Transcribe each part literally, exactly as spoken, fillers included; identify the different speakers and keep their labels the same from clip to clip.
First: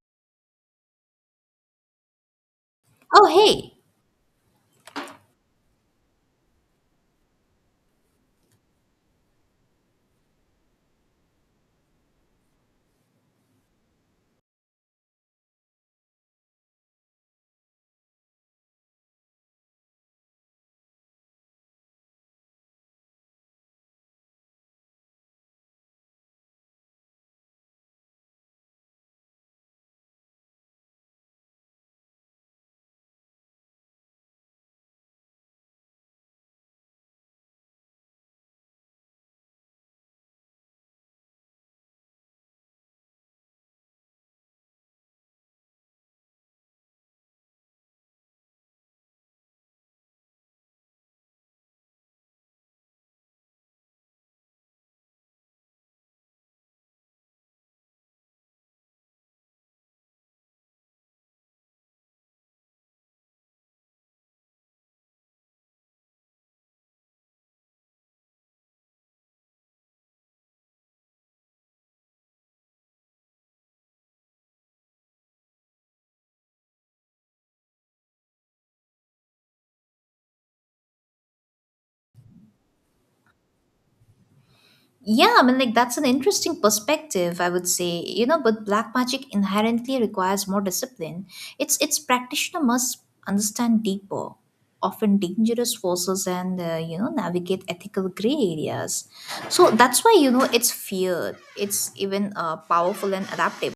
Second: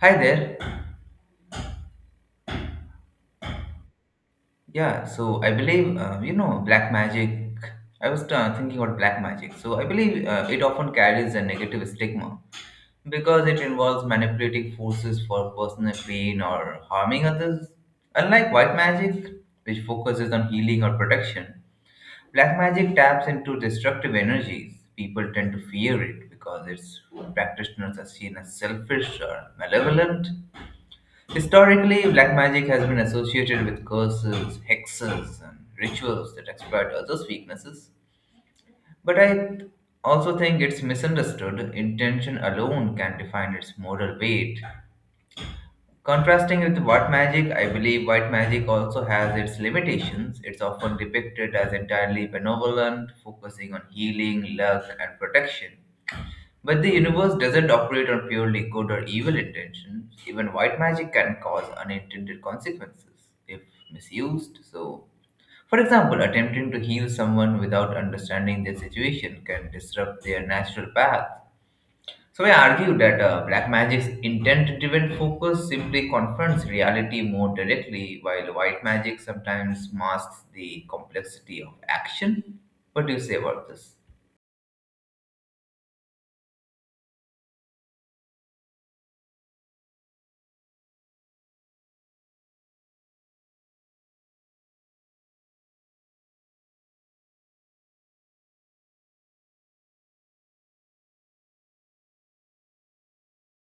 Speaker 1: Hi there.
Speaker 2: Oh, hey.
Speaker 1: Yeah, so I believe, uh, you know, black magic. I was uh, thinking about black magic. So I believe uh, it often carries a negative stigma because it involves manipulating forces for personal gain or harming others. Unlike white magic, which focuses on healing or protection, black magic taps into destructive energies. People tend to fear it because its practitioners are seen as selfish or malevolent. Historically, black magic has been associated with curses, hexes, and rituals that exploit others' weaknesses. But I also think it's misunderstood. Intention alone can define its moral weight. Contrasting with white magic, I believe white magic also has its limitations. It's often depicted as entirely benevolent, focusing on healing, luck, and protection. But the universe doesn't operate on purely good or evil intentions. Even white magic can cause unintended consequences if misused. So, for example, attempting to heal someone without understanding their situation can disrupt their natural path. So, I argue that uh, black magic's intent driven focus simply confronts reality more directly, while white magic sometimes masks the complexity of action. What do you say about this?
Speaker 2: Yeah, I mean, like, that's an interesting perspective, I would say. You know, but black magic inherently requires more discipline. It's its practitioner must understand deeper, often dangerous forces and, uh, you know, navigate ethical gray areas. So that's why, you know, it's feared. It's even uh, powerful and adaptable.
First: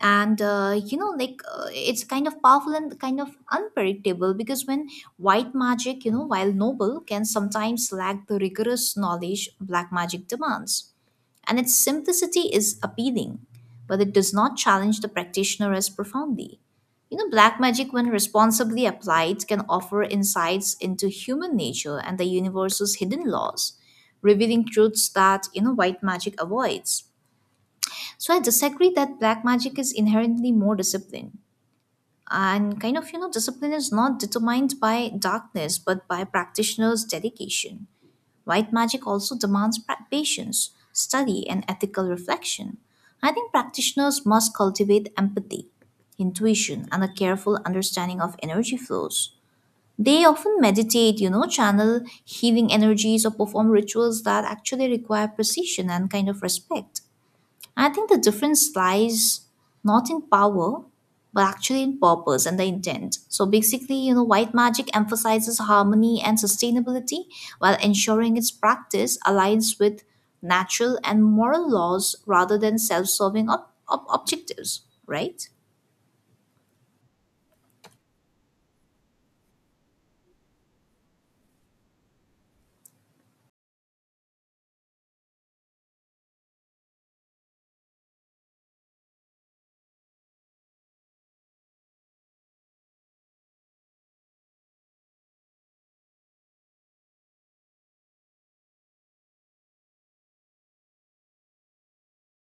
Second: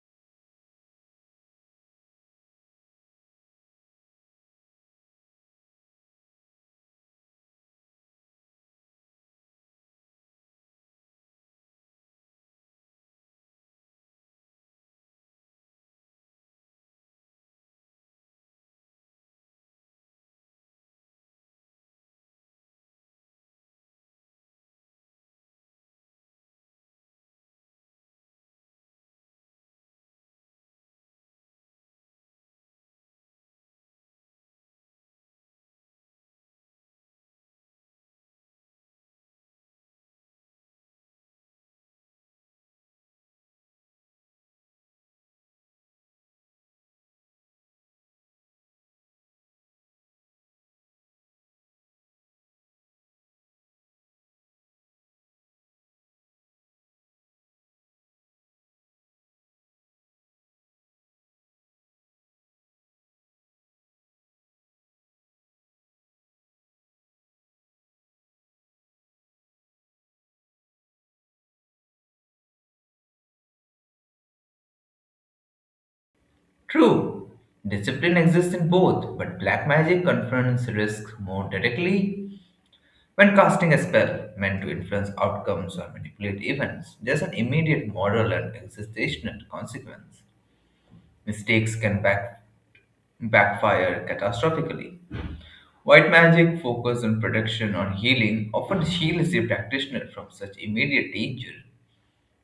Speaker 2: and uh, you know like uh, it's kind of powerful and kind of unpredictable because when white magic, you know, while noble, can sometimes lack the rigorous knowledge black magic demands, and its simplicity is appealing, but it does not challenge the practitioner as profoundly. You know, black magic, when responsibly applied, can offer insights into human nature and the universe's hidden laws, revealing truths that, you know, white magic avoids. So I disagree that black magic is inherently more disciplined. And kind of, you know, discipline is not determined by darkness, but by practitioners' dedication. White magic also demands pra- patience, study, and ethical reflection. I think practitioners must cultivate empathy, intuition, and a careful understanding of energy flows. They often meditate, you know, channel healing energies, or perform rituals that actually require precision and kind of respect. I think the difference lies not in power, but actually in purpose and the intent. So basically, you know, white magic emphasizes harmony and sustainability while ensuring its practice aligns with natural and moral laws rather than self serving ob- ob- objectives, right?
Speaker 1: True, discipline exists in both, but black magic confronts risks more directly. When casting a spell meant to influence outcomes or manipulate events, there's an immediate moral and existential consequence. Mistakes can back, backfire catastrophically. White magic, focused on protection or healing, often shields the practitioner from such immediate danger.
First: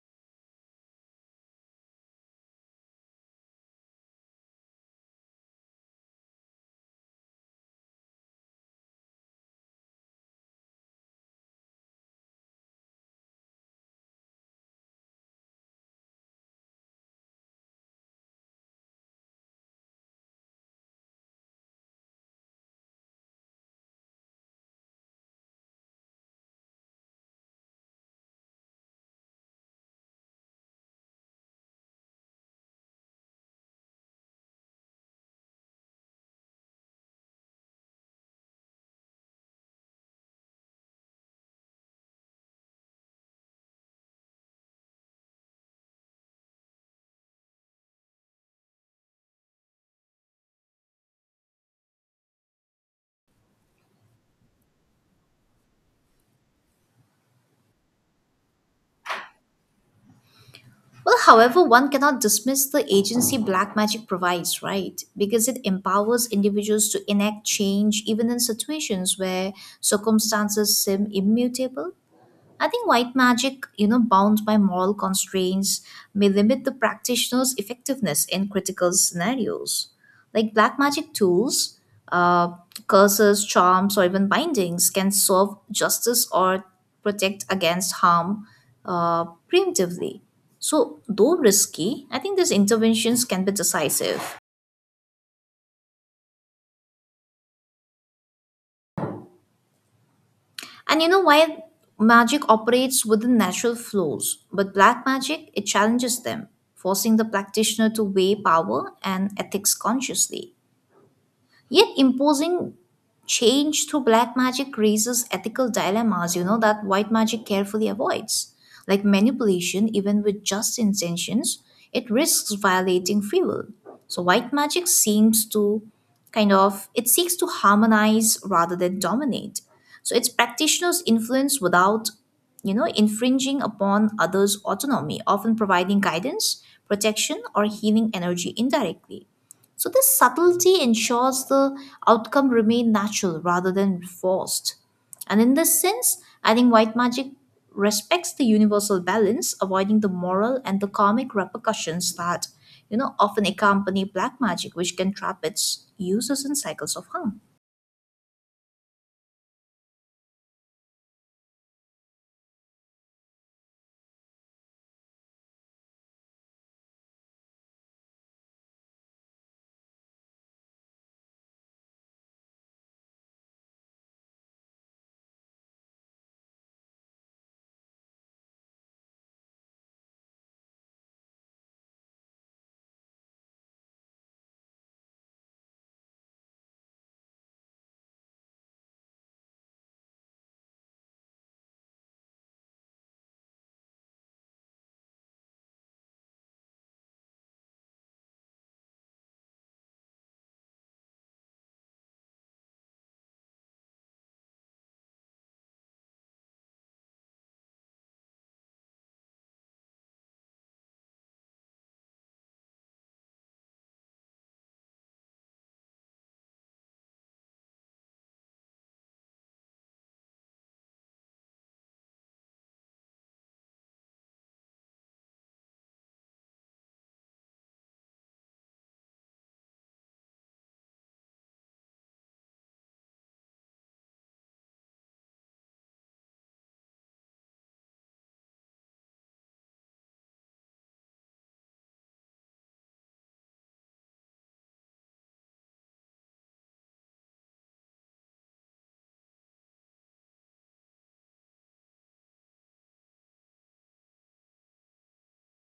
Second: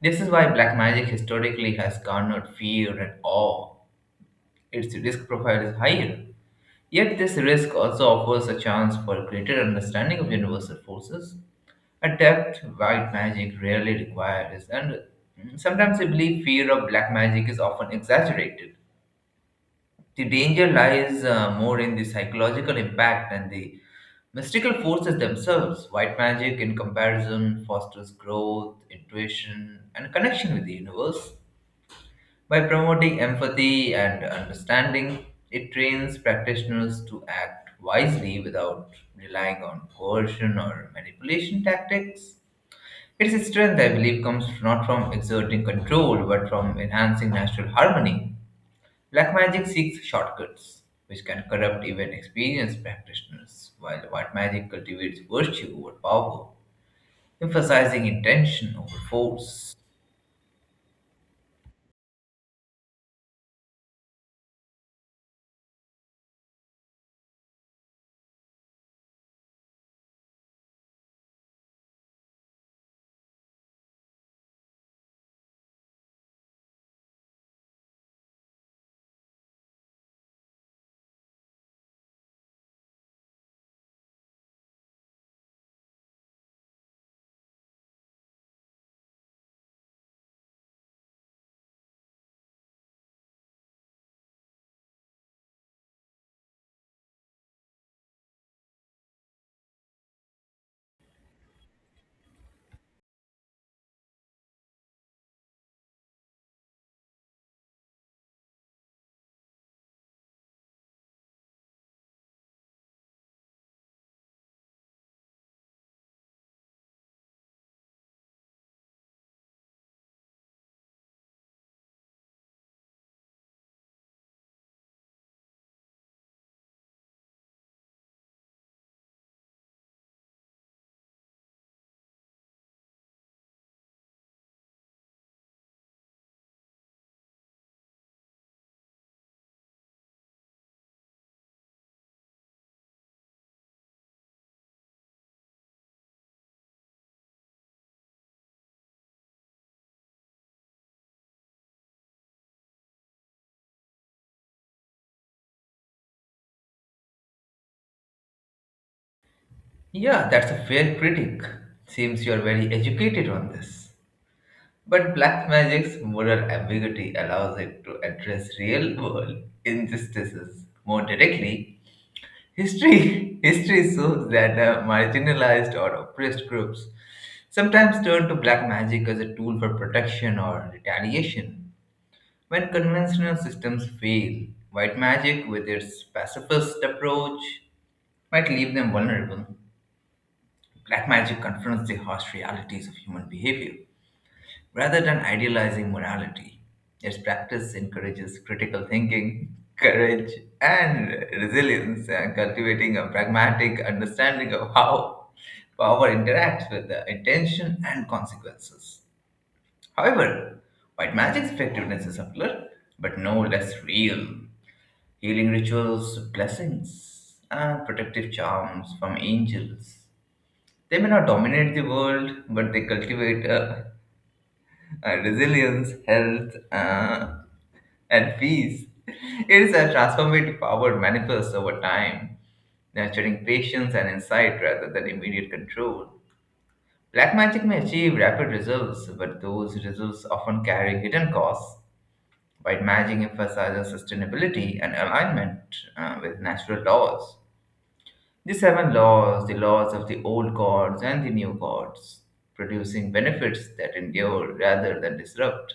Speaker 1: This is why black magic historically has garnered fear and awe. Its risk profile is higher. Yet this risk also offers a chance for a greater understanding of universal forces, a depth white magic rarely requires, and sometimes I believe fear of black magic is often exaggerated. The danger lies uh, more in the psychological impact than the mystical forces themselves. White magic, in comparison, fosters growth, intuition, and connection with the universe. By promoting empathy and understanding, it trains practitioners to act wisely without relying on coercion or manipulation tactics. Its strength, I believe, comes not from exerting control but from enhancing natural harmony. Black magic seeks shortcuts, which can corrupt even experienced practitioners, while white magic cultivates virtue over power, emphasizing intention over force.
Speaker 2: Well, however, one cannot dismiss the agency black magic provides, right? Because it empowers individuals to enact change even in situations where circumstances seem immutable. I think white magic, you know, bound by moral constraints, may limit the practitioner's effectiveness in critical scenarios. Like black magic tools, uh, curses, charms, or even bindings can serve justice or protect against harm, uh, preemptively. So, though risky, I think these interventions can be decisive. And you know, while magic operates within natural flows, but black magic, it challenges them, forcing the practitioner to weigh power and ethics consciously. Yet imposing change through black magic raises ethical dilemmas, you know, that white magic carefully avoids. Like manipulation, even with just intentions, it risks violating free will. So white magic seems to kind of it seeks to harmonize rather than dominate. So its practitioners influence without, you know, infringing upon others' autonomy, often providing guidance, protection, or healing energy indirectly. So this subtlety ensures the outcome remain natural rather than forced. And in this sense, I think white magic respects the universal balance, avoiding the moral and the karmic repercussions that, you know, often accompany black magic, which can trap its users in cycles of harm.
Speaker 1: Yeah, that's a fair critic. Seems you're very educated on this. But black magic's moral ambiguity allows it to address real world injustices more directly. History history shows that uh, marginalized or oppressed groups sometimes turn to black magic as a tool for protection or retaliation. When conventional systems fail, white magic, with its pacifist approach, might leave them vulnerable. Black magic confronts the harsh realities of human behavior rather than idealizing morality. Its practice encourages critical thinking, courage, and resilience, and cultivating a pragmatic understanding of how power interacts with the intention and consequences. However, white magic's effectiveness is subtler, but no less real. Healing rituals, blessings, and protective charms from angels, they may not dominate the world, but they cultivate uh, uh, resilience, health, uh, and peace. It is a transformative power manifest over time, nurturing patience and insight rather than immediate control. Black magic may achieve rapid results, but those results often carry hidden costs. White magic emphasizes sustainability and alignment uh, with natural laws. The seven laws, the laws of the old gods and the new gods, producing benefits that endure rather than disrupt.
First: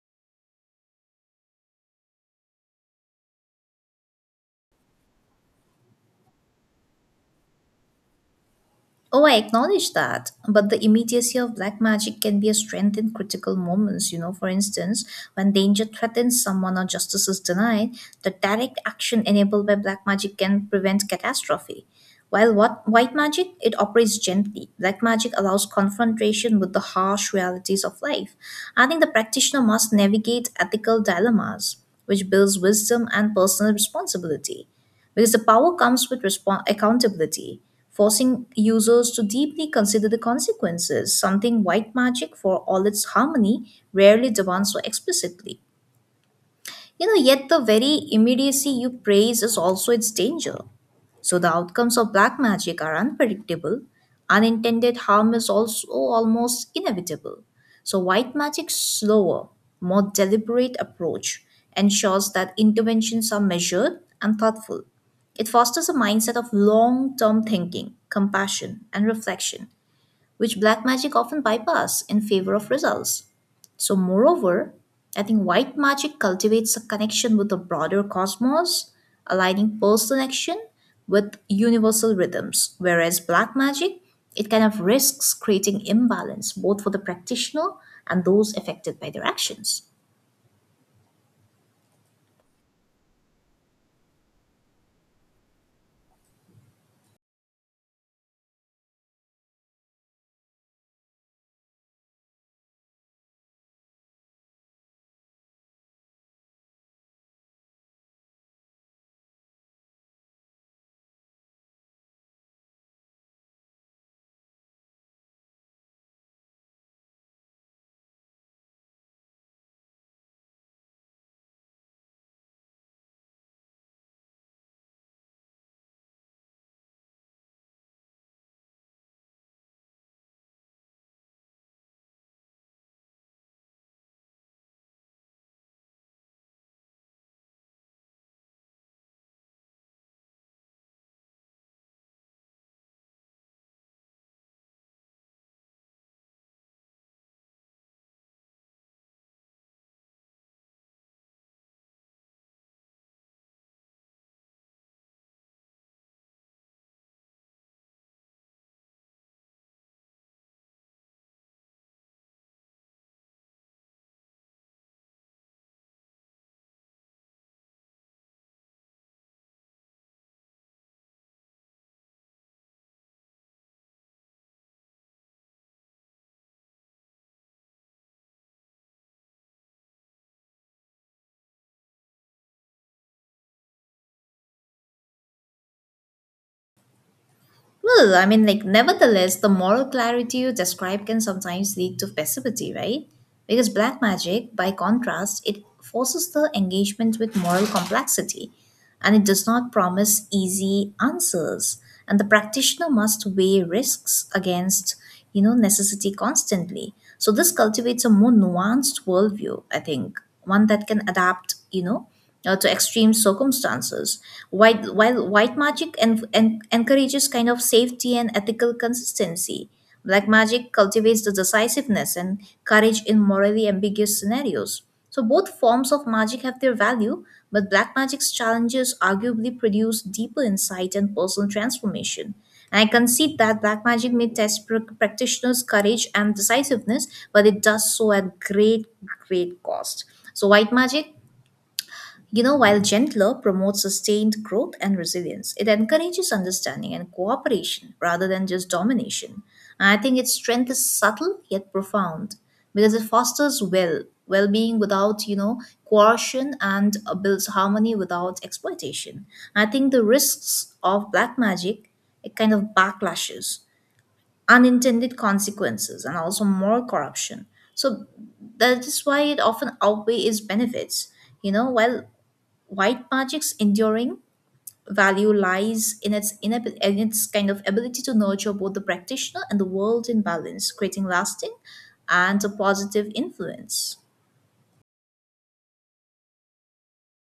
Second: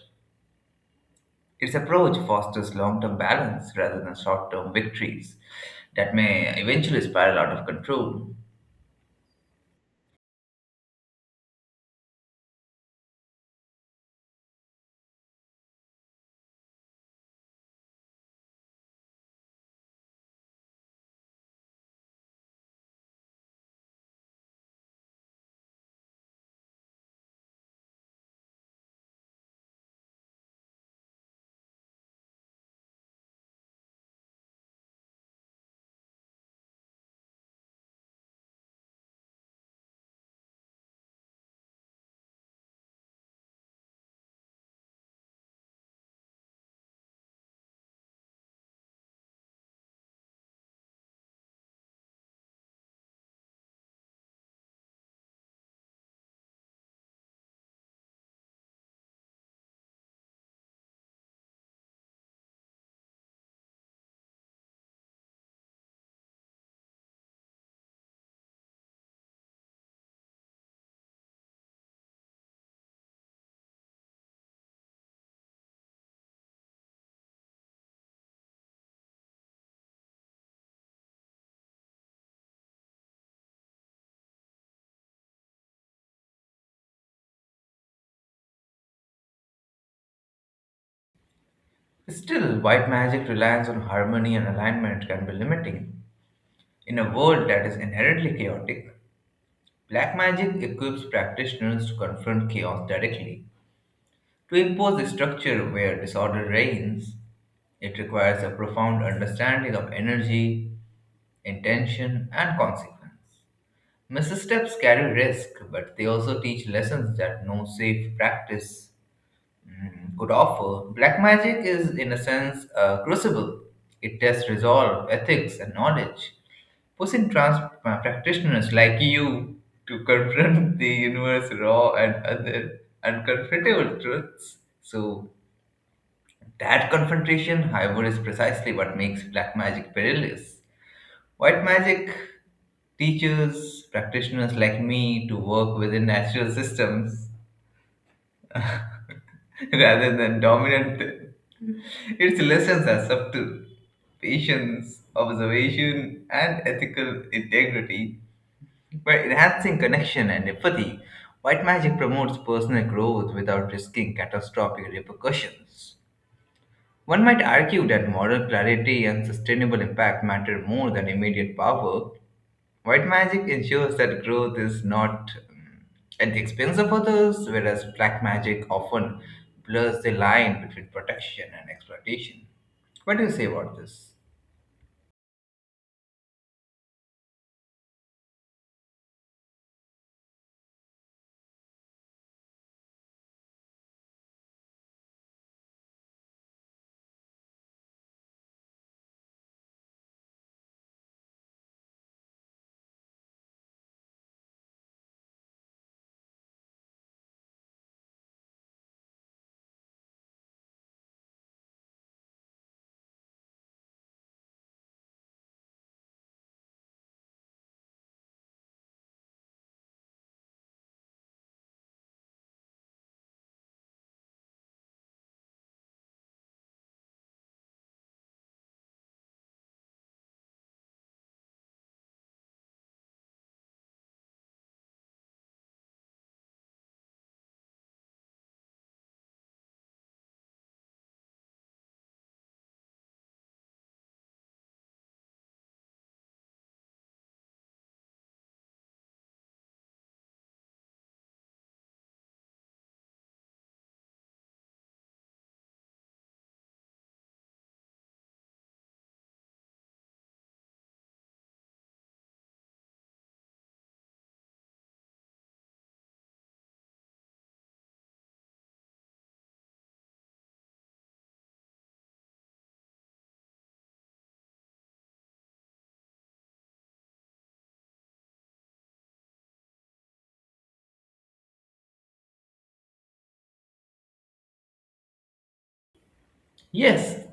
Speaker 1: Its approach fosters long term balance rather than short term victories that may eventually spiral out of control.
Speaker 2: Oh, I acknowledge that, but the immediacy of black magic can be a strength in critical moments. You know, for instance, when danger threatens someone or justice is denied, the direct action enabled by black magic can prevent catastrophe. While what white magic, it operates gently. Black magic allows confrontation with the harsh realities of life. I think the practitioner must navigate ethical dilemmas, which builds wisdom and personal responsibility because the power comes with respon accountability, forcing users to deeply consider the consequences, something white magic, for all its harmony, rarely demands so explicitly. You know, yet the very immediacy you praise is also its danger. So the outcomes of black magic are unpredictable. Unintended harm is also almost inevitable. So white magic's slower, more deliberate approach ensures that interventions are measured and thoughtful. It fosters a mindset of long term thinking, compassion, and reflection which black magic often bypass in favor of results. So, moreover, I think white magic cultivates a connection with the broader cosmos, aligning personal action with universal rhythms, whereas black magic it kind of risks creating imbalance both for the practitioner and those affected by their actions.
Speaker 1: Still, white magic reliance on harmony and alignment can be limiting. In a world that is inherently chaotic, black magic equips practitioners to confront chaos directly. To impose a structure where disorder reigns, it requires a profound understanding of energy, intention, and consequence. Missteps carry risk, but they also teach lessons that no safe practice mm, could offer. Black magic is, in a sense, a crucible. It tests resolve, ethics, and knowledge, pushing trans uh, practitioners like you to confront the universe raw and other uncomfortable truths. So, that confrontation, however, is precisely what makes black magic perilous. White magic teaches practitioners like me to work within natural systems rather than dominant. Its lessons are subtle patience, observation, and ethical integrity. By enhancing connection and empathy, white magic promotes personal growth without risking catastrophic repercussions. One might argue that moral clarity and sustainable impact matter more than immediate power. White magic ensures that growth is not um, at the expense of others, whereas black magic often blurs the line between protection and exploitation. What do you say about this?
Speaker 2: Well, I mean, like, nevertheless, the moral clarity you describe can sometimes lead to passivity, right? Because black magic, by contrast, it forces the engagement with moral complexity and it does not promise easy answers. And the practitioner must weigh risks against, you know, necessity constantly. So this cultivates a more nuanced worldview, I think, one that can adapt, you know, uh, to extreme circumstances. While, while white magic en- en- encourages kind of safety and ethical consistency, black magic cultivates the decisiveness and courage in morally ambiguous scenarios. So both forms of magic have their value, but black magic's challenges arguably produce deeper insight and personal transformation. And I concede that black magic may test pr- practitioners' courage and decisiveness, but it does so at great, great cost. So white magic, you know, while Gentler, promotes sustained growth and resilience. It encourages understanding and cooperation rather than just domination. And I think its strength is subtle yet profound because it fosters well well-being without, you know, coercion, and uh, builds harmony without exploitation. I think the risks of black magic, it kind of backlashes, unintended consequences, and also moral corruption. So that is why it often outweighs its benefits. You know, while white magic's enduring value lies in its inab- in its kind of ability to nurture both the practitioner and the world in balance, creating lasting and a positive influence.
Speaker 1: Yes,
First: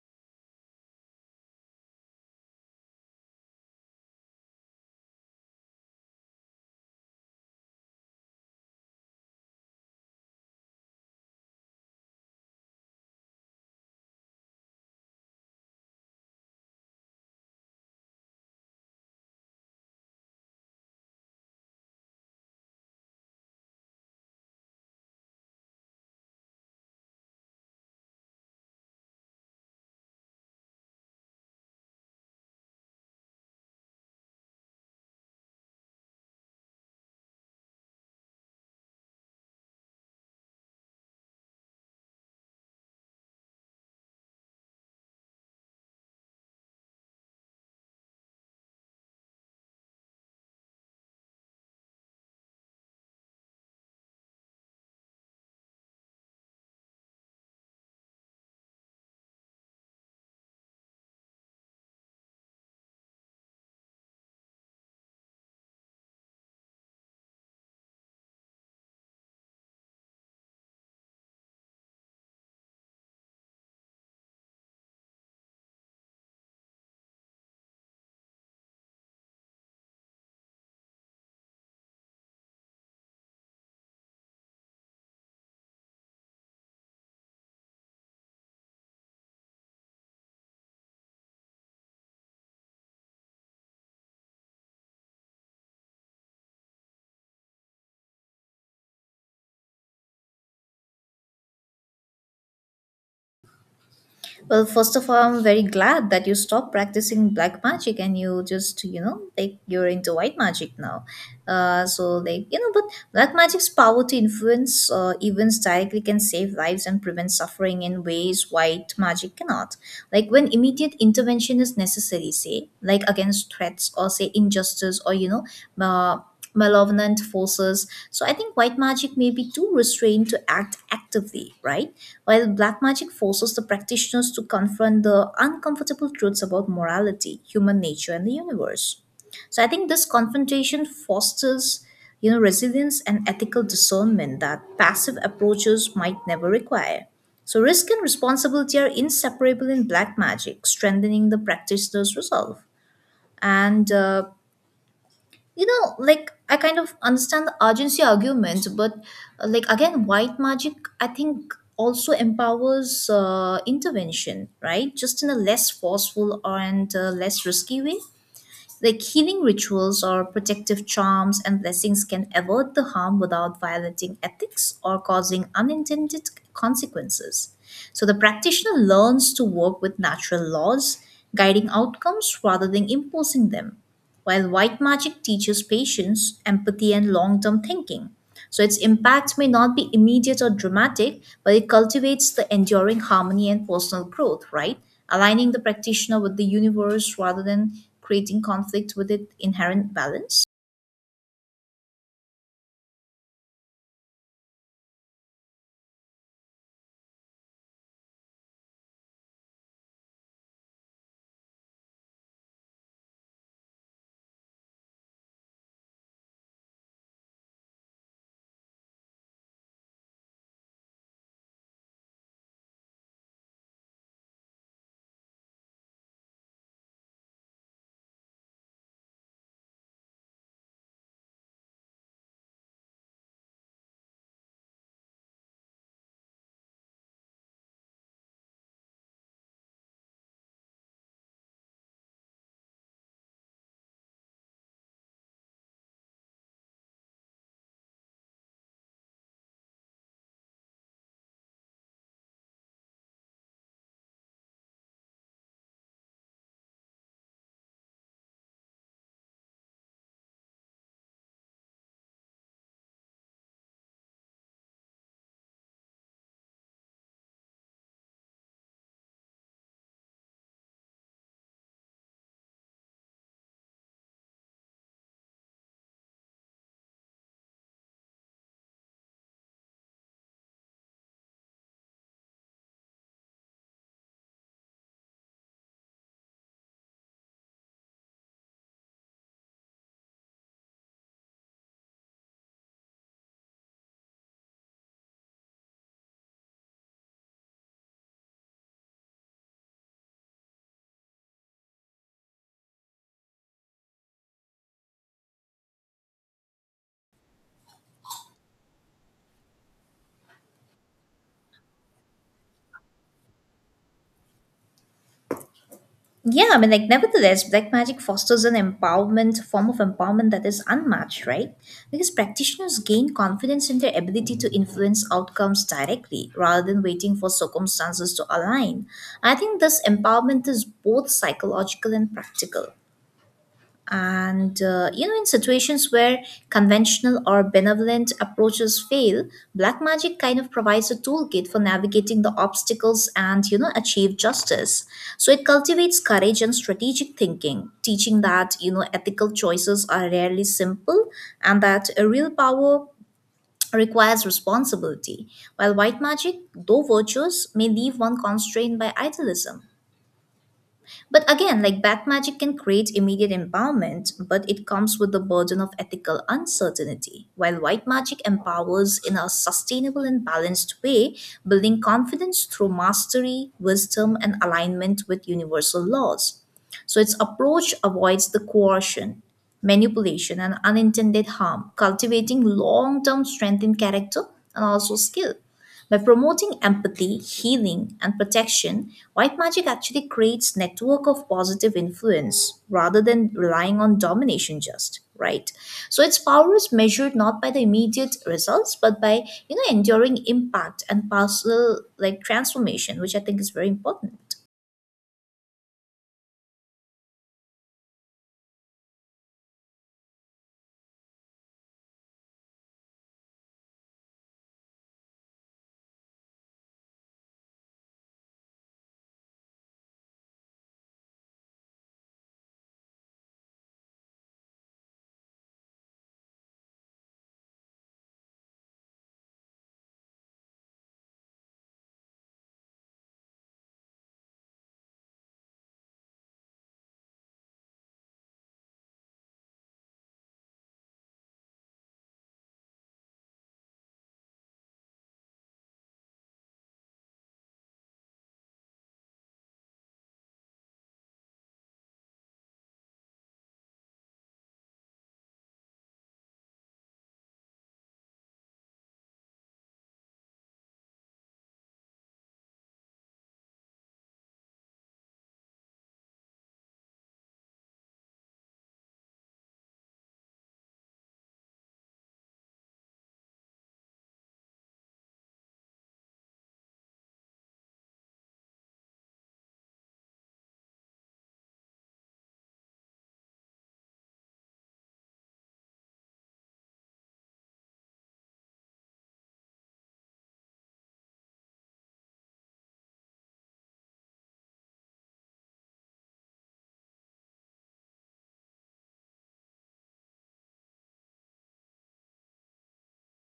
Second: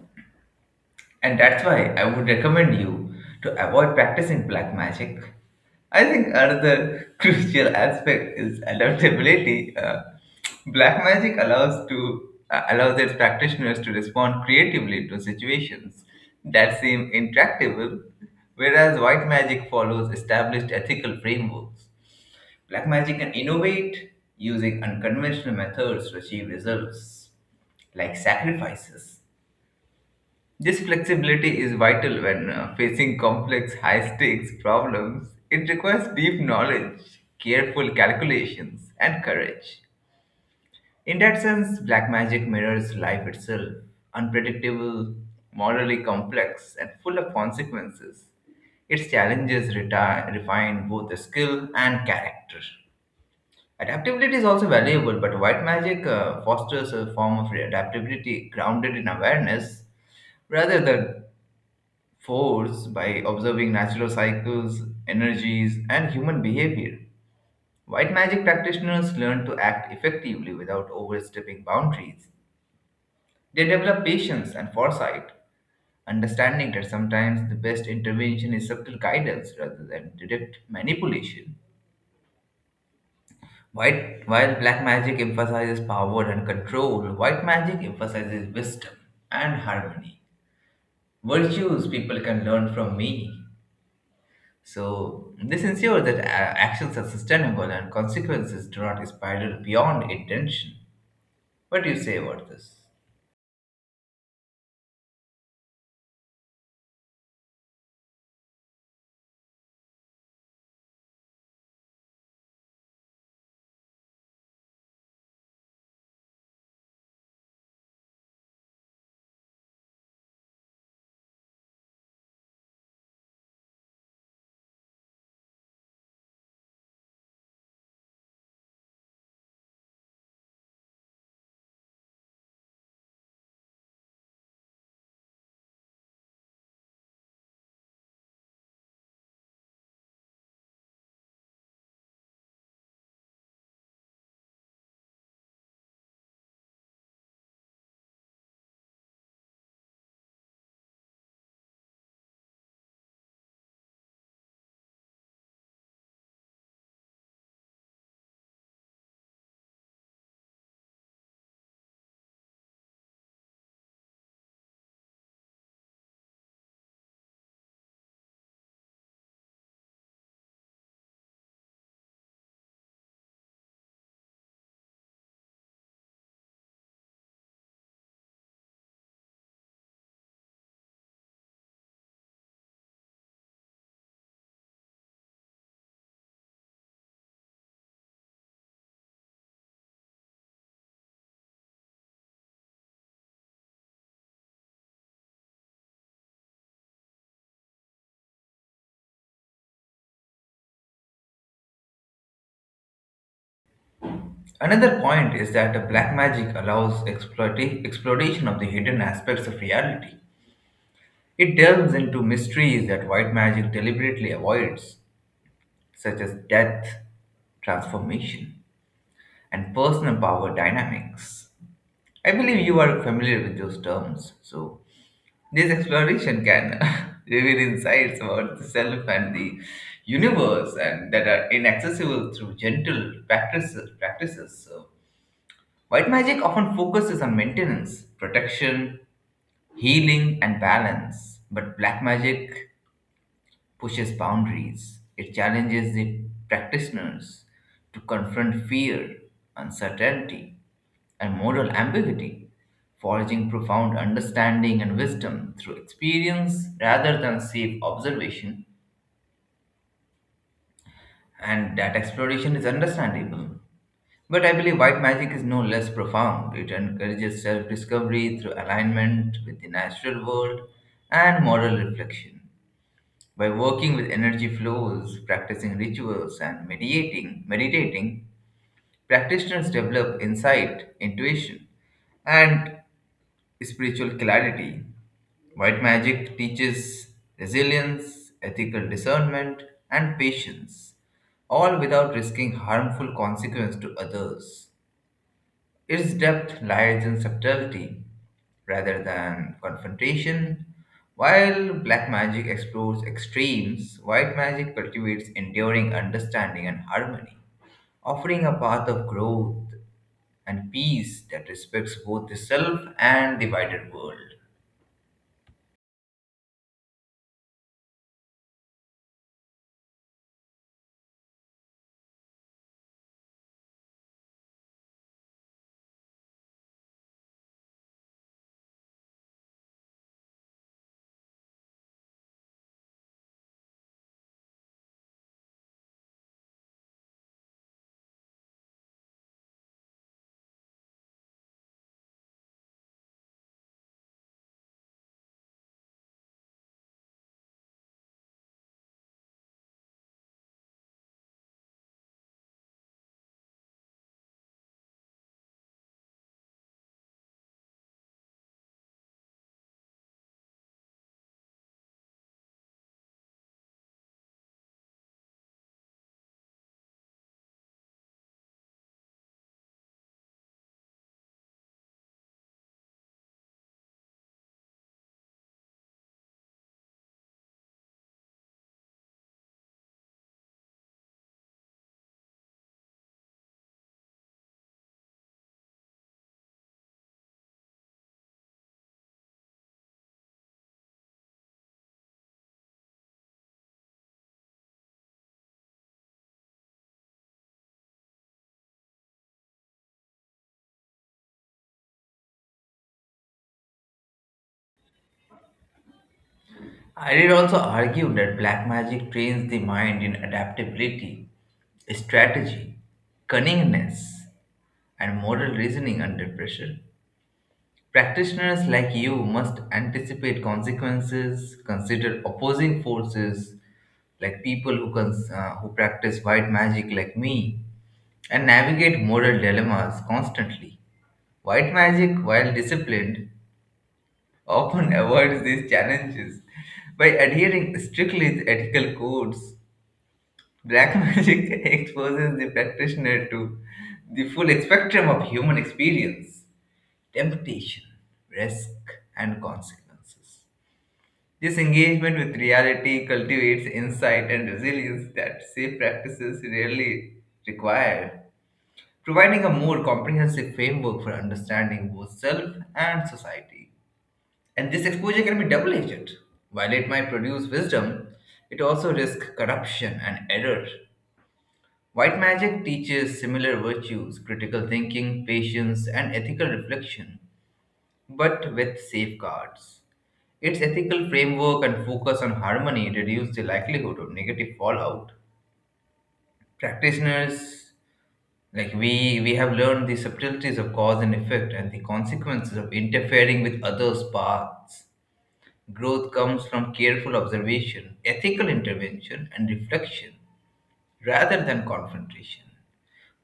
Speaker 1: and that's why I would recommend you to avoid practicing black magic. I think another crucial aspect is adaptability. Uh, black magic allows to uh, allows its practitioners to respond creatively to situations that seem intractable, whereas white magic follows established ethical frameworks. Black magic can innovate using unconventional methods to achieve results, like sacrifices. This flexibility is vital when uh, facing complex, high stakes problems. It requires deep knowledge, careful calculations, and courage. In that sense, black magic mirrors life itself, unpredictable, morally complex, and full of consequences. Its challenges reti- refine both the skill and character. Adaptability is also valuable, but white magic uh, fosters a form of adaptability grounded in awareness rather than force by observing natural cycles, energies, and human behavior. White magic practitioners learn to act effectively without overstepping boundaries. They develop patience and foresight, understanding that sometimes the best intervention is subtle guidance rather than direct manipulation. White, while black magic emphasizes power and control, white magic emphasizes wisdom and harmony. Virtues people can learn from me. So this ensures that uh, actions are sustainable and consequences do not spiral beyond intention. What do you say about this?
Speaker 2: Well, first of all, I'm very glad that you stopped practicing black magic and you just, you know, like you're into white magic now. Uh, so, like, you know, but black magic's power to influence uh, events directly can save lives and prevent suffering in ways white magic cannot. Like, when immediate intervention is necessary, say, like against threats or, say, injustice or, you know, uh, malevolent forces. So I think white magic may be too restrained to act actively, right? While black magic forces the practitioners to confront the uncomfortable truths about morality, human nature, and the universe. So I think this confrontation fosters, you know, resilience and ethical discernment that passive approaches might never require. So risk and responsibility are inseparable in black magic, strengthening the practitioner's resolve. And uh, you know, like, I kind of understand the urgency argument, but uh, like, again, white magic, I think, also empowers uh, intervention, right, just in a less forceful and uh, less risky way. Like healing rituals or protective charms and blessings can avert the harm without violating ethics or causing unintended consequences. So the practitioner learns to work with natural laws, guiding outcomes rather than imposing them, while white magic teaches patience, empathy, and long term thinking. So its impact may not be immediate or dramatic, but it cultivates the enduring harmony and personal growth, right? Aligning the practitioner with the universe rather than creating conflict with its inherent balance.
Speaker 1: Another point is that uh, black magic allows exploita- exploration of the hidden aspects of reality. It delves into mysteries that white magic deliberately avoids, such as death, transformation, and personal power dynamics. I believe you are familiar with those terms, so this exploration can reveal insights about the self and the universe and that are inaccessible through gentle practices. practices. So, white magic often focuses on maintenance, protection, healing, and balance, but black magic pushes boundaries. It challenges the practitioners to confront fear, uncertainty, and moral ambiguity, forging profound understanding and wisdom through experience rather than safe observation. And that exploration is understandable. But I believe white magic is no less profound. It encourages self discovery through alignment with the natural world and moral reflection. By working with energy flows, practicing rituals, and mediating, meditating, practitioners develop insight, intuition, and spiritual clarity. White magic teaches resilience, ethical discernment, and patience, all without risking harmful consequence to others. Its depth lies in subtlety rather than confrontation. While black magic explores extremes, white magic cultivates enduring understanding and harmony, offering a path of growth and peace that respects both the self and the wider world.
Speaker 2: Yeah, I mean, like, nevertheless, black magic fosters an empowerment, form of empowerment that is unmatched, right? Because practitioners gain confidence in their ability to influence outcomes directly rather than waiting for circumstances to align. I think this empowerment is both psychological and practical. And uh, you know, in situations where conventional or benevolent approaches fail, black magic kind of provides a toolkit for navigating the obstacles and, you know, achieve justice. So it cultivates courage and strategic thinking, teaching that, you know, ethical choices are rarely simple and that a real power requires responsibility. While white magic, though virtuous, may leave one constrained by idealism. But again, like, black magic can create immediate empowerment, but it comes with the burden of ethical uncertainty, while white magic empowers in a sustainable and balanced way, building confidence through mastery, wisdom, and alignment with universal laws. So its approach avoids the coercion, manipulation, and unintended harm, cultivating long term strength in character and also skill. By promoting empathy, healing, and protection, white magic actually creates network of positive influence rather than relying on domination just, right? So its power is measured not by the immediate results but by, you know, enduring impact and partial like transformation, which I think is very important.
Speaker 1: I did also argue that black magic trains the mind in adaptability, strategy, cunningness, and moral reasoning under pressure. Practitioners like you must anticipate consequences, consider opposing forces like people who, cons- uh, who practice white magic like me, and navigate moral dilemmas constantly. White magic, while disciplined, often avoids these challenges by adhering strictly to ethical codes. Black magic exposes the practitioner to the full spectrum of human experience, temptation, risk, and consequences. This engagement with reality cultivates insight and resilience that safe practices rarely require, providing a more comprehensive framework for understanding both self and society. And this exposure can be double edged. While it might produce wisdom, it also risks corruption and error. White magic teaches similar virtues critical thinking, patience, and ethical reflection, but with safeguards. Its ethical framework and focus on harmony reduce the likelihood of negative fallout. Practitioners like we we have learned the subtleties of cause and effect and the consequences of interfering with others' paths. Growth comes from careful observation, ethical intervention, and reflection rather than confrontation.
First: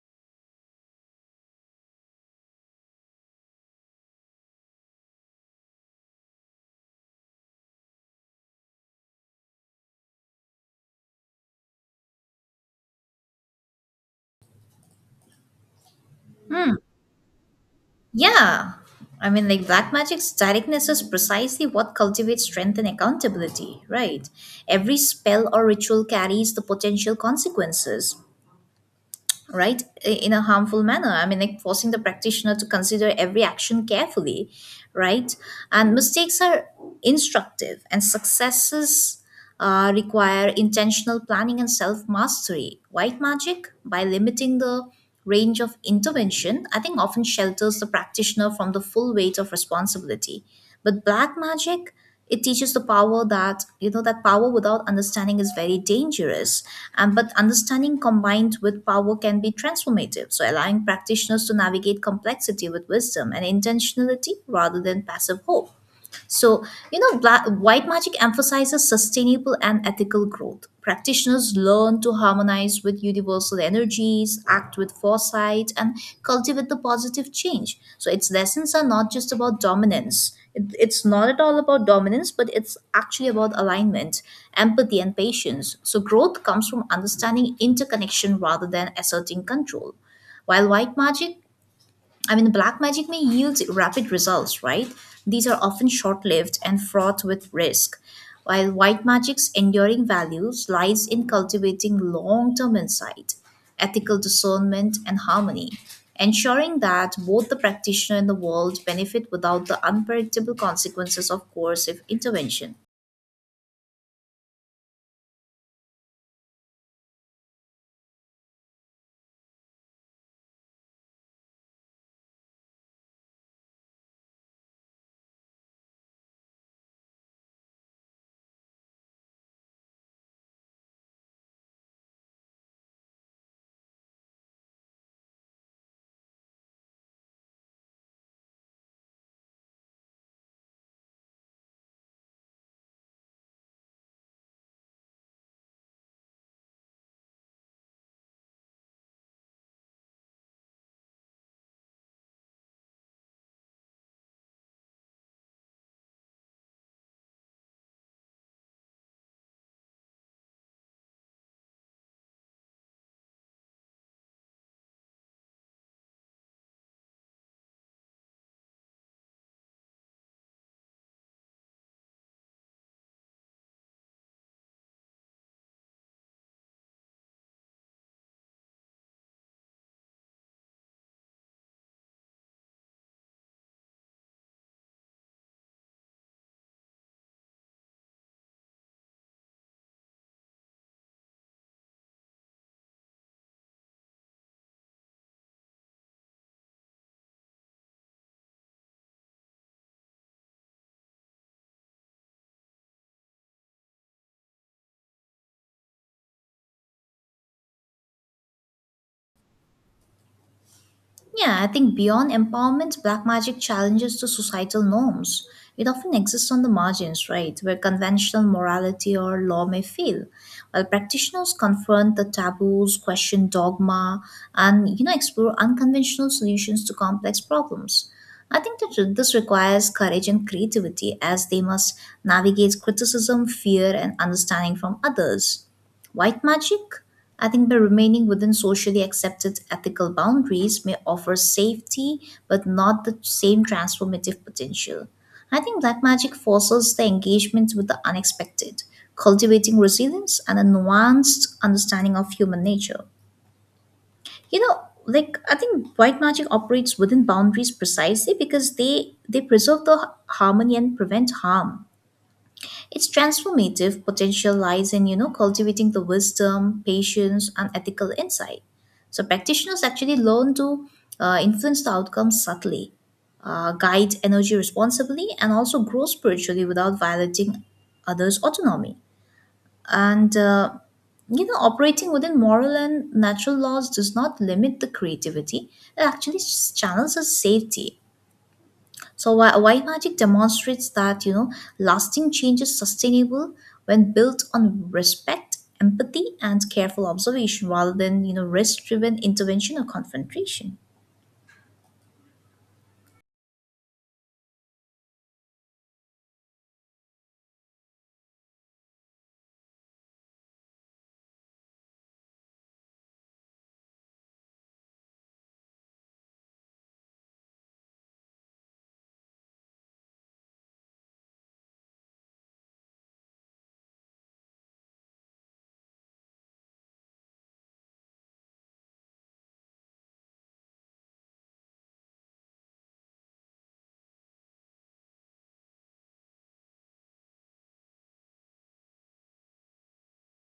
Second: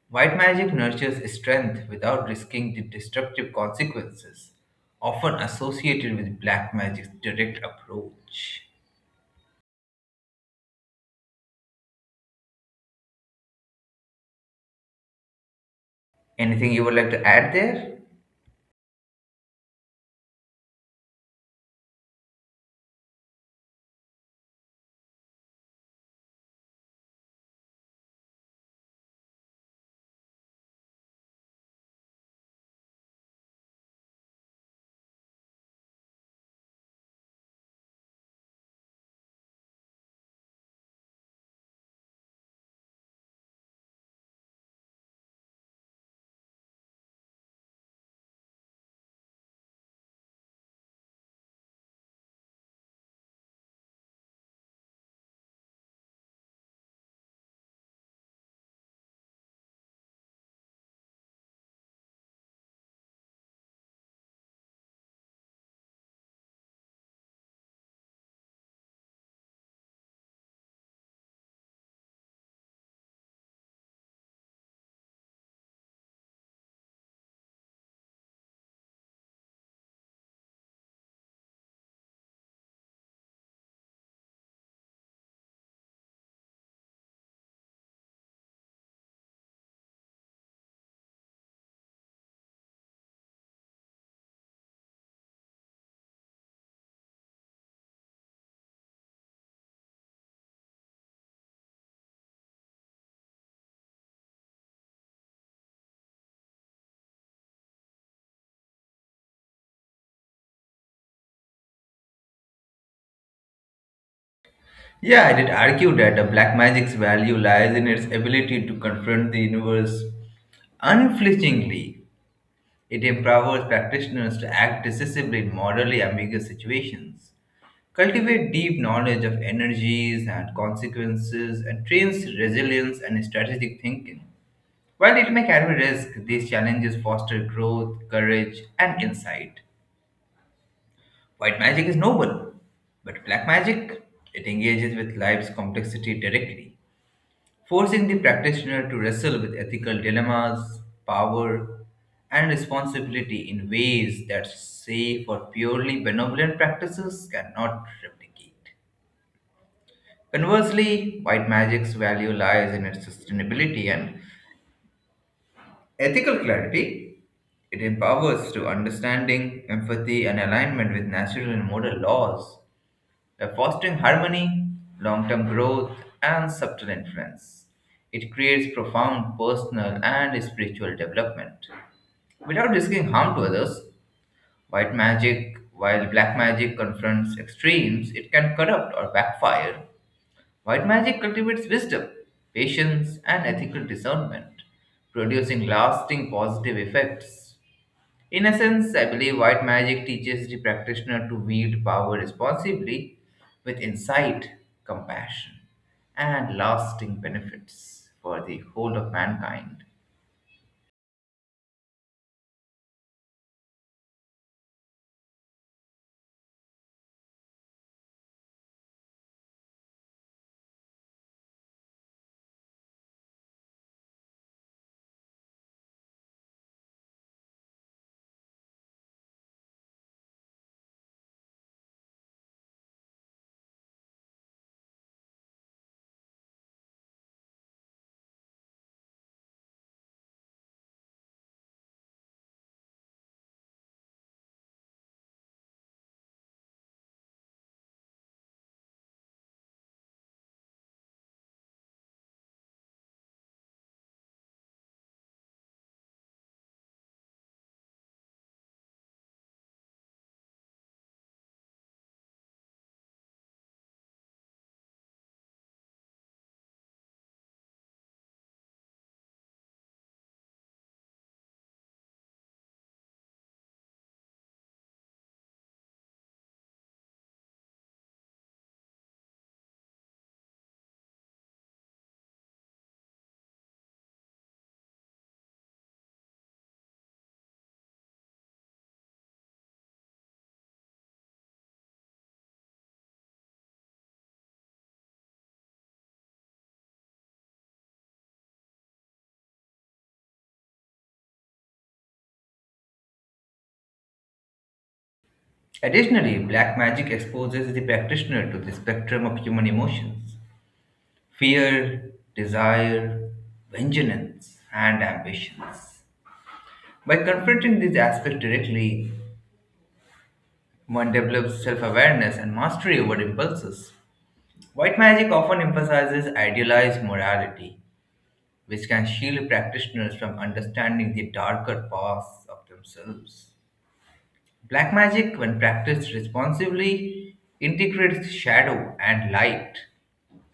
Speaker 1: White magic nurtures strength without risking the destructive consequences often associated with black magic's direct approach. Anything you would like to add there?
Speaker 2: Yeah. I mean, like, black magic's directness is precisely what cultivates strength and accountability, right? Every spell or ritual carries the potential consequences, right, i- in a harmful manner. I mean, like, forcing the practitioner to consider every action carefully, right? And mistakes are instructive, and successes uh, require intentional planning and self mastery. White magic, by limiting the range of intervention, I think, often shelters the practitioner from the full weight of responsibility. But black magic, it teaches the power that, you know, that power without understanding is very dangerous, and but understanding combined with power can be transformative, so allowing practitioners to navigate complexity with wisdom and intentionality rather than passive hope. So, you know, bla- white magic emphasizes sustainable and ethical growth. Practitioners learn to harmonize with universal energies, act with foresight, and cultivate the positive change. So, its lessons are not just about dominance. It- It's not at all about dominance, but it's actually about alignment, empathy, and patience. So, growth comes from understanding interconnection rather than asserting control. While white magic, I mean, the black magic may yield rapid results, right? These are often short lived and fraught with risk, while white magic's enduring values lies in cultivating long term insight, ethical discernment, and harmony, ensuring that both the practitioner and the world benefit without the unpredictable consequences of coercive intervention.
Speaker 1: Yeah, I did argue that the black magic's value lies in its ability to confront the universe unflinchingly. It empowers practitioners to act decisively in morally ambiguous situations, cultivate deep knowledge of energies and consequences, and trains resilience and strategic thinking. While it may carry risk, these challenges foster growth, courage, and insight. White magic is noble, but black magic, it engages with life's complexity directly, forcing the practitioner to wrestle with ethical dilemmas, power, and responsibility in ways that say for purely benevolent practices cannot replicate. Conversely, white magic's value lies in its sustainability and ethical clarity. It empowers to understanding, empathy, and alignment with natural and moral laws by fostering harmony, long term growth, and subtle influence. It creates profound personal and spiritual development without risking harm to others. White magic, while black magic confronts extremes, it can corrupt or backfire. White magic cultivates wisdom, patience, and ethical discernment, producing lasting positive effects. In essence, I believe white magic teaches the practitioner to wield power responsibly with insight, compassion, and lasting benefits for the whole of mankind.
Speaker 2: Yeah, I think beyond empowerment, black magic challenges to societal norms. It often exists on the margins, right, where conventional morality or law may fail. While practitioners confront the taboos, question dogma, and you know explore unconventional solutions to complex problems. I think that this requires courage and creativity as they must navigate criticism, fear, and understanding from others. White magic? I think by remaining within socially accepted ethical boundaries may offer safety but not the same transformative potential. I think black magic fosters the engagement with the unexpected, cultivating resilience and a nuanced understanding of human nature. You know, like, I think white magic operates within boundaries precisely because they they preserve the harmony and prevent harm. Its transformative potential lies in, you know, cultivating the wisdom, patience, and ethical insight. So practitioners actually learn to uh, influence the outcomes subtly, uh, guide energy responsibly, and also grow spiritually without violating others' autonomy. And uh, you know, Operating within moral and natural laws does not limit the creativity; it actually channels its safety. So why, why magic demonstrates that you know lasting change is sustainable when built on respect, empathy, and careful observation rather than you know risk-driven intervention or confrontation.
Speaker 1: Additionally, black magic exposes the practitioner to the spectrum of human emotions, fear, desire, vengeance, and ambitions. By confronting these aspects directly, one develops self awareness and mastery over impulses. White magic often emphasizes idealized morality, which can shield practitioners from understanding the darker paths of themselves. Black magic, when practiced responsibly, integrates shadow and light,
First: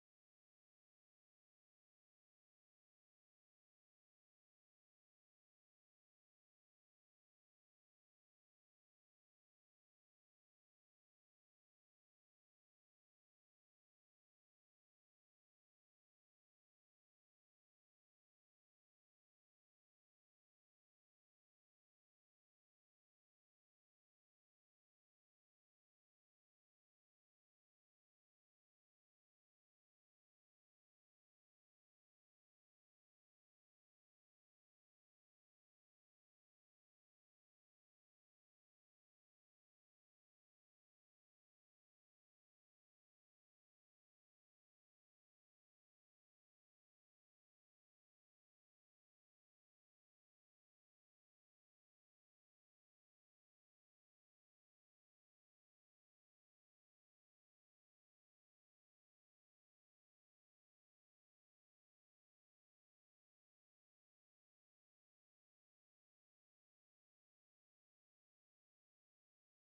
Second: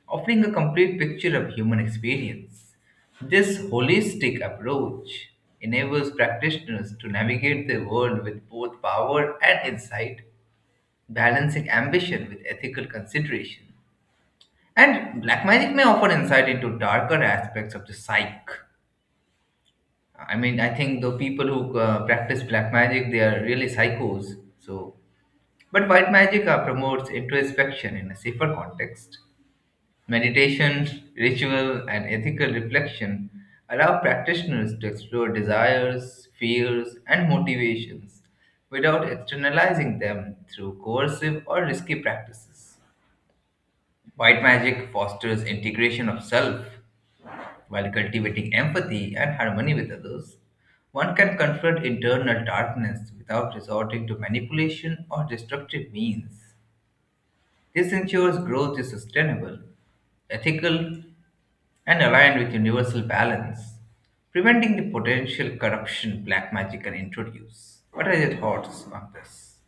Speaker 1: offering a complete picture of human experience. This holistic approach enables practitioners to navigate the world with both power and insight, balancing ambition with ethical consideration. And black magic may offer insight into darker aspects of the psyche. I mean, I think the people who uh, practice black magic, they are really psychos. So, but white magic uh, promotes introspection in a safer context. Meditation, ritual, and ethical reflection allow practitioners to explore desires, fears, and motivations without externalizing them through coercive or risky practices. White magic fosters integration of self. While cultivating empathy and harmony with others, one can confront internal darkness without resorting to manipulation or destructive means. This ensures growth is sustainable, ethical, and aligned with universal balance, preventing the potential corruption black magic can introduce. What are your thoughts on this?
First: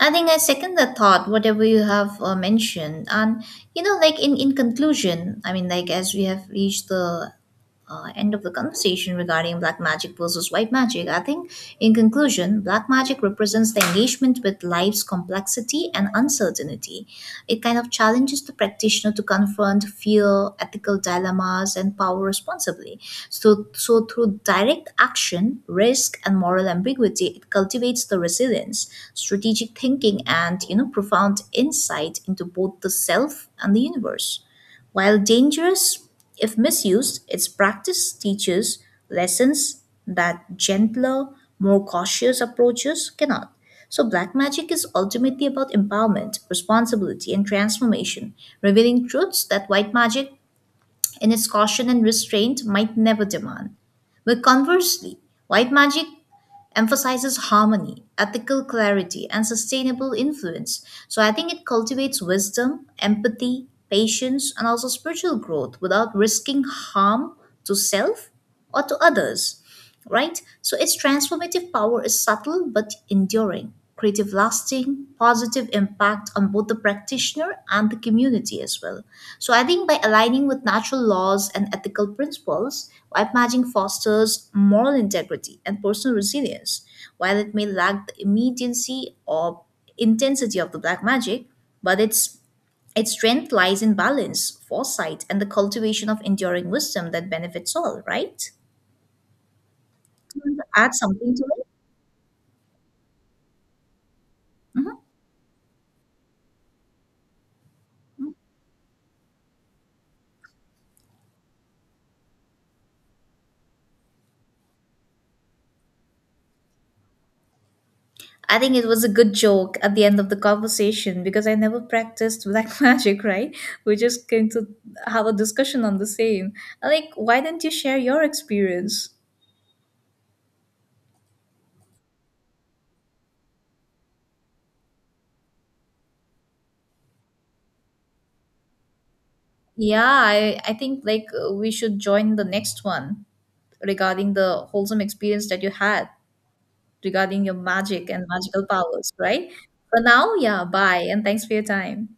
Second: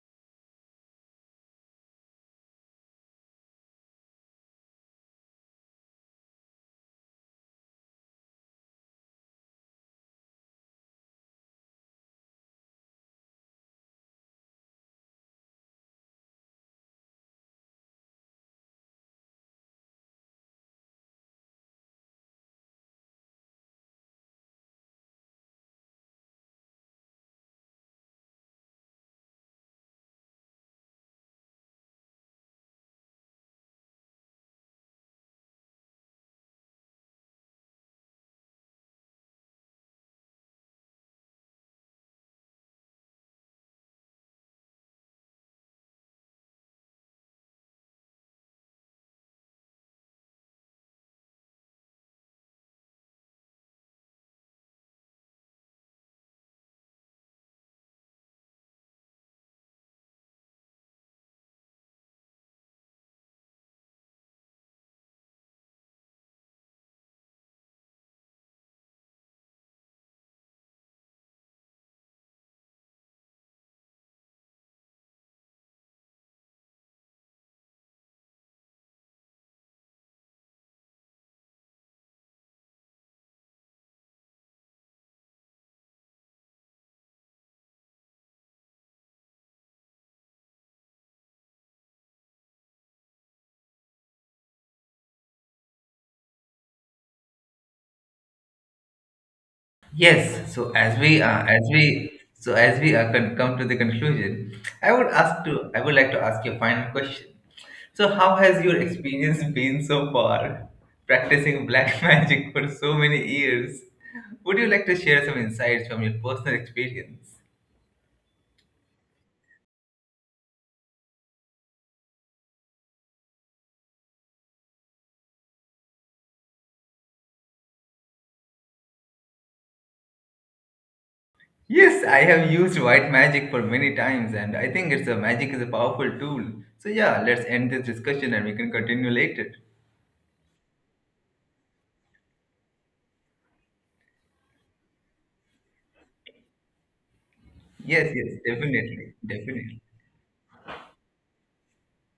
Speaker 2: I think I second the thought, whatever you have uh, mentioned, and you know, like, in in conclusion, I mean, like, as we have reached the uh, end of the conversation regarding black magic versus white magic. I think, in conclusion, black magic represents the engagement with life's complexity and uncertainty. It kind of challenges the practitioner to confront fear, ethical dilemmas, and power responsibly. So, so through direct action, risk, and moral ambiguity, it cultivates the resilience, strategic thinking, and you know profound insight into both the self and the universe. While dangerous, if misused, its practice teaches lessons that gentler, more cautious approaches cannot. So, black magic is ultimately about empowerment, responsibility, and transformation, revealing truths that white magic, in its caution and restraint, might never demand. But conversely, white magic emphasizes harmony, ethical clarity, and sustainable influence. So I think it cultivates wisdom, empathy, patience, and also spiritual growth without risking harm to self or to others, right? So its transformative power is subtle but enduring, creative lasting, positive impact on both the practitioner and the community as well. So I think by aligning with natural laws and ethical principles, white magic fosters moral integrity and personal resilience. While it may lack the immediacy or intensity of the black magic, but its its strength lies in balance, foresight, and the cultivation of enduring wisdom that benefits all, right?
Speaker 1: Yes.
Speaker 2: Want to
Speaker 1: So
Speaker 2: add
Speaker 1: as we
Speaker 2: something to
Speaker 1: uh, as
Speaker 2: it?
Speaker 1: we so as we uh, con- come to the conclusion, I
Speaker 2: Mhm.
Speaker 1: would ask to I would like to ask you a final question. So how has your experience been so far practicing black magic for so many years? Would you like to share some insights from your personal experience?
Speaker 2: I think it was a good joke at the end of the conversation because I never practiced black magic, right? We're just going to have a discussion on the same. Like, why didn't you share your experience?
Speaker 1: Yes, I have used white magic for many times, and I think it's a magic is a powerful tool. So yeah, let's end this discussion and we can continue later.
Speaker 2: Yeah, I, I think like uh, we should join the next one regarding the wholesome experience that you had regarding your magic
Speaker 1: Yes,
Speaker 2: and
Speaker 1: yes,
Speaker 2: magical powers,
Speaker 1: definitely,
Speaker 2: right?
Speaker 1: definitely.
Speaker 2: For now, yeah, bye and thanks for your time.